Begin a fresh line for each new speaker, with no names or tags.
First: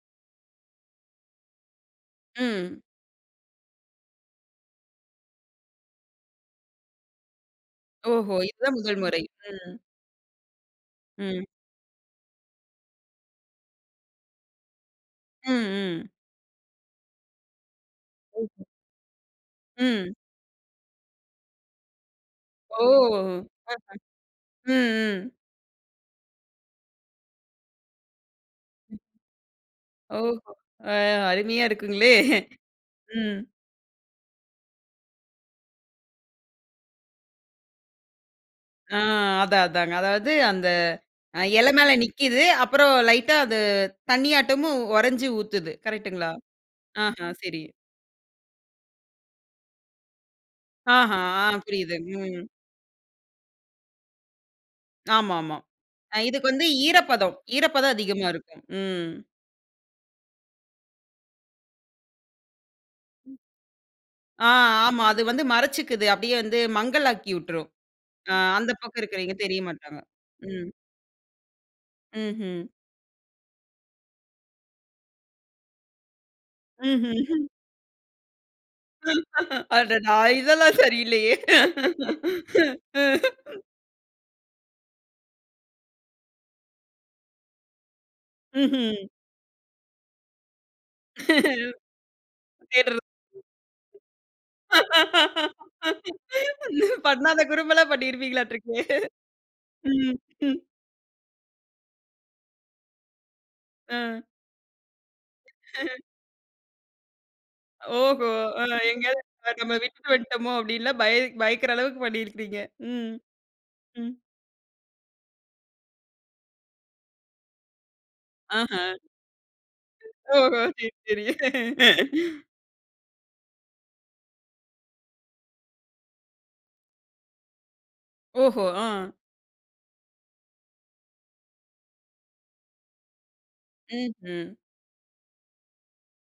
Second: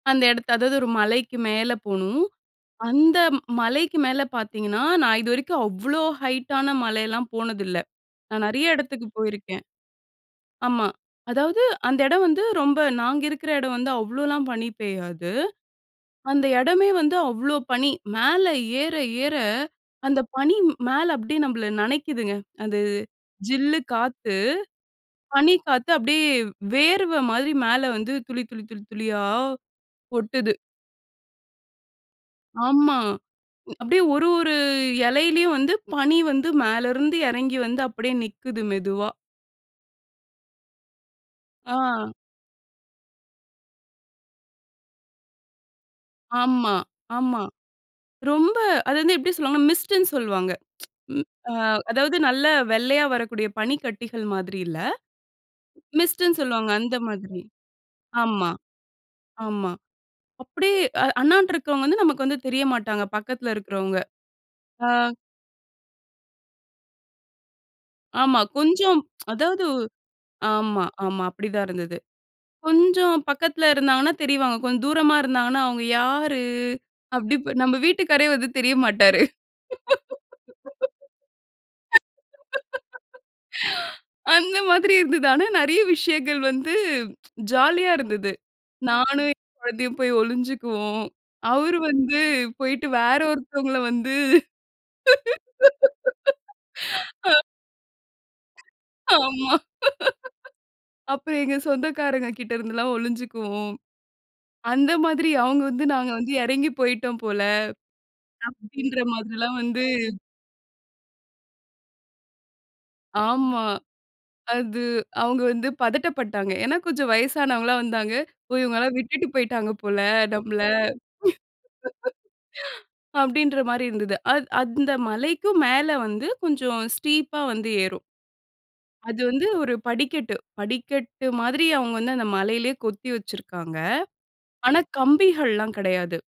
அந்த இடத்த அதாவது ஒரு மலைக்கு மேல போணும்.
ம்.
அந்த மலைக்கு மேல பார்த்தீங்கன்னா, நான் இதுவரைக்கும் அவ்ளோ ஹைட்டான மலையெல்லாம் போனதில்ல.
ஓஹோ!
நான் நெறைய
இதுதான் 1ல்
இடத்துக்கு
முறை.
போயிருக்கேன்.
ம்.
ஆமா,
ம்.
அதாவது அந்த இடம் வந்து ரொம்ப நாங்க இருக்குற இடம் வந்து அவ்ளோலாம் பனி பெய்யாது.
ம், ம்.
அந்த இடமே வந்து அவ்ளோ பனி. மேல
ஓஹோ.
ஏற, ஏற
ம்.
அந்த பனி மேல அப்டியே நம்மள நெனைக்கிதுங்க.
ஓ!
அது
அ, ஆ.
ஜில்லு காத்து,
ம், ம்.
பனி காத்து அப்டியே வேர்வ மாதிரி மேல வந்து துளி, துளி, துளி, துளியா
ஓஹோ!
கொட்டுது.
அ அருமையா இருக்குங்களே!
ஆமா.
ம்.
அப்டியே ஒரு, ஒரு இலையிலயும் வந்து பனி வந்து மேல இருந்து இறங்கி வந்து அப்டியே நிக்குது,
ஆ
மெதுவா.
அதான், அதாங்க. அதாவது அந்த அ இல மேல
ஆ.
நிக்கிது. அப்புறம் லைட்டா அது தண்ணியாட்டமும் உறஞ்சு ஊத்துது. கரெக்ட்டுங்களா?
ஆமா,
ஆஹா!
ஆமா.
சரி.
ரொம்ப அது வந்து எப்டி சொல்வாங்கனா, மிஸ்ட்ன்னு சொல்வாங்க.
ஆஹா!
ம். அ
அ புரியுது.
அதாவது
ம்.
நல்ல வெள்ளையா வரக்கூடிய பனிக்கட்டிகள் மாதிரி இல்ல.
ஆமா, ஆமா. அ
மிஸ்ட்ன்னு
இதுக்கு வந்து
சொல்வாங்க.
ஈரப்பதம்,
அந்தமாரி.
ஈரப்பதம் அதிகமா
ஆமா,
இருக்கும். ம்.
ஆமா. அப்டியே அ அண்ணான்ட்டு இருக்கிறவங்க வந்து நமக்கு வந்து தெரிய மாட்டாங்க. பக்கத்தில இருக்கறவுங்க.
ஆ,
ஆ.
ஆமா. அது வந்து மறச்சிக்குது. அப்டியே வந்து மங்கலாக்கி உட்டுரும். அ
ஆமா.
அந்த
கொஞ்சம்,
பக்கம் இருக்கிறவங்க
அதாவது
தெரியமாட்டாங்க. ம்.
ஆமா, ஆமா. அப்டி தான் இருந்தது.
ம்ஹ்ம்.
கொஞ்சம் பக்கத்தில இருந்தாங்கன்னா தெரிவாங்க. கொஞ்சம் தூரமா இருந்தாங்கன்னா, அவுங்க யாரு?
ம்ஹ்ம்.
அப்டி இப்ப நம்ம வீட்டுக்காரரே வந்து தெரிய மாட்டாரு.
அடடா! இதெல்லாம் சரியில்லயே! ம்.
அந்த மாதிரி இருந்தது. ஆனா நெறைய விஷயங்கள் வந்து ஜாலியா இருந்தது.
ம்ஹ்ம்.
நானும் என் குழந்தையும் போய் ஒளிஞ்சுக்குவோம் அவரு வந்து போயிட்டு வேற ஒருத்தவுங்கள வந்து
[unintelligible]
அ.
பண்ணாத குறும்பெல்லாம் பண்ணிருப்பீங்களாட்ருக்கே!
ஆமா.
ம், ம்.
அப்புறம் எங்க சொந்தகாரங்ககிட்ட இருந்துலாம் ஒளிஞ்சிக்குவோம்.
அ.
அந்த மாதிரி அவுங்க வந்து நாங்க வந்து இறங்கி போயிட்டோம் போல,
ஓஹோ! அ
அப்பிடின்ற
எங்கேயாவது
மாதிரிலாம்
நம்ம
வந்து
விட்டுட்டு வந்துட்டோமோ! அப்டில்லாம் பய பயக்குற அளவுக்கு பண்ணியிருப்பீங்க. ம்,
ஆமா.
ம்.
அது அவுங்க வந்து பதட்டப்பட்டாங்க. ஏன்னா கொஞ்சம் வயசானவங்கள்லாம் வந்தாங்க. போய்
ஆஹ.
இவுங்கல்லாம் விட்டுட்டு போயிட்டாங்க போல நம்மள,
ஓஹோ! சரி, சரிங்க.
அப்டின்றமாரி இருந்தது. அத் அந்த மலைக்கும் மேல வந்து கொஞ்சம் ஸ்டீப்பா வந்து ஏறும்
ஓஹோ, ஆ.
அது வந்து ஒரு படிக்கட்டு. படிக்கட்டு மாதிரி அவுங்க வந்து அந்த மலையிலேயே கொத்தி வச்சிருக்காங்க.
ம்ஹ்ம்.
ஆனா கம்பிகள்லாம் கிடையாது.